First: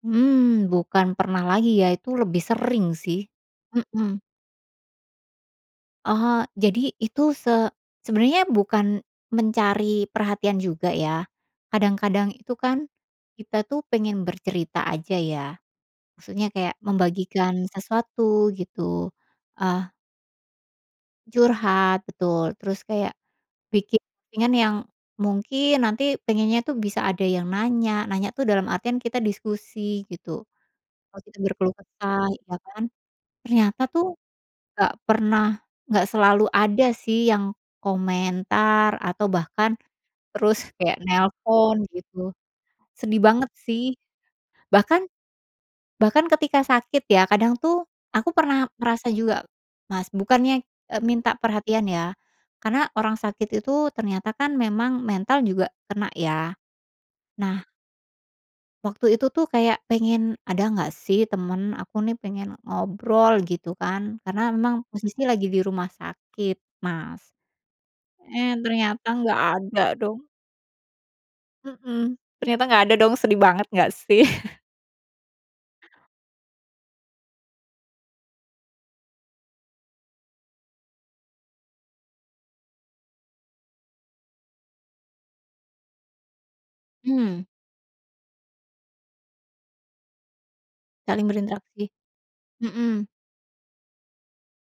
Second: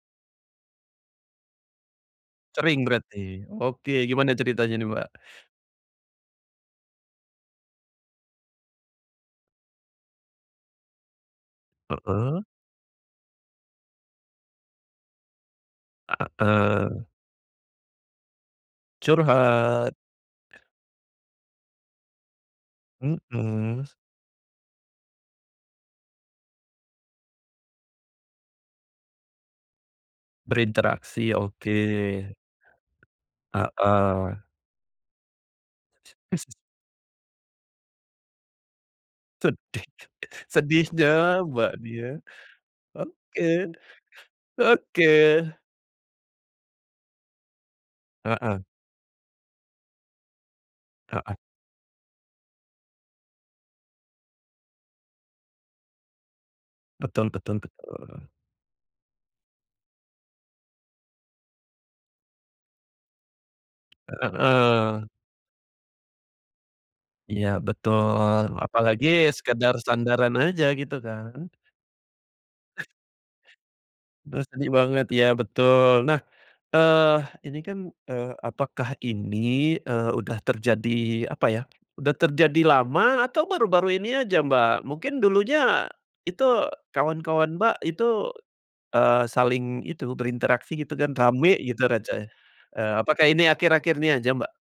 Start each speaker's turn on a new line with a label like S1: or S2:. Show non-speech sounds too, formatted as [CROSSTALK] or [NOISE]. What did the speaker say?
S1: Mmm, bukan pernah lagi ya itu lebih
S2: Sering
S1: sering sih,
S2: berarti? Oke
S1: mhm.
S2: gimana ceritanya nih Mbak?
S1: Oh jadi itu se sebenarnya bukan, mencari perhatian juga ya, kadang-kadang
S2: Heeh.
S1: itu kan, kita tuh pengen bercerita aja ya, maksudnya kayak
S2: Heeh.
S1: membagikan sesuatu gitu, eee
S2: Curhat.
S1: Curhat betul, terus kayak,
S2: Mhm.
S1: bikin posting-an yang mungkin nanti pengennya itu bisa ada yang nanya, nanya tuh dalam artian kita diskusi gitu,
S2: Berinteraksi,
S1: waktu itu berkeluh
S2: oke.
S1: kesah ya kan, ternyata tuh,
S2: Heeh.
S1: gak pernah gak selalu
S2: [CHUCKLES]
S1: ada sih yang komentar atau bahkan,
S2: Sedih
S1: terus kayak
S2: sedihnya
S1: nelpon
S2: Mbaknya,
S1: gitu, sedih
S2: oke,
S1: banget sih,
S2: oke.
S1: bahkan, bahkan bahkan ketika sakit ya kadang tuh aku
S2: Heeh.
S1: pernah ngerasa juga, Mas bukannya, eee,
S2: Heeh.
S1: minta perhatian ya, karena orang sakit itu ternyata kan memang mental juga kena ya,
S2: Betul betul
S1: nah
S2: betul.
S1: waktu itu tuh kayak pengen, "Ada nggak sih temen aku nih pengen ngobrol" gitu kan
S2: E
S1: karena memang
S2: heeh
S1: posisi lagi di rumah sakit Mas,
S2: Iya betul,
S1: eh,
S2: apalagi
S1: ternyata nggak
S2: sekedar
S1: ada dong.
S2: sandaran aja gitu kan.
S1: Mhm, ternyata gak
S2: [SNORTS]
S1: ada dong sedih banget gak sih?
S2: Duh
S1: [CHUCKLES]
S2: sedih banget iya betul. Nah, eee, ini kan, eee, apakah ini, eee, udah terjadi apa ya, udah terjadi lama atau baru-baru ini aja Mbak mungkin dulunya, itu
S1: Mmm.
S2: kawan-kawan Mbak itu, eee, saling itu berinteraksi gitu dan
S1: Saling
S2: ramai
S1: berinteraksi,
S2: gitu, racanya eee,
S1: mhm.
S2: apakah ini akhir-akhir ini aja Mbak?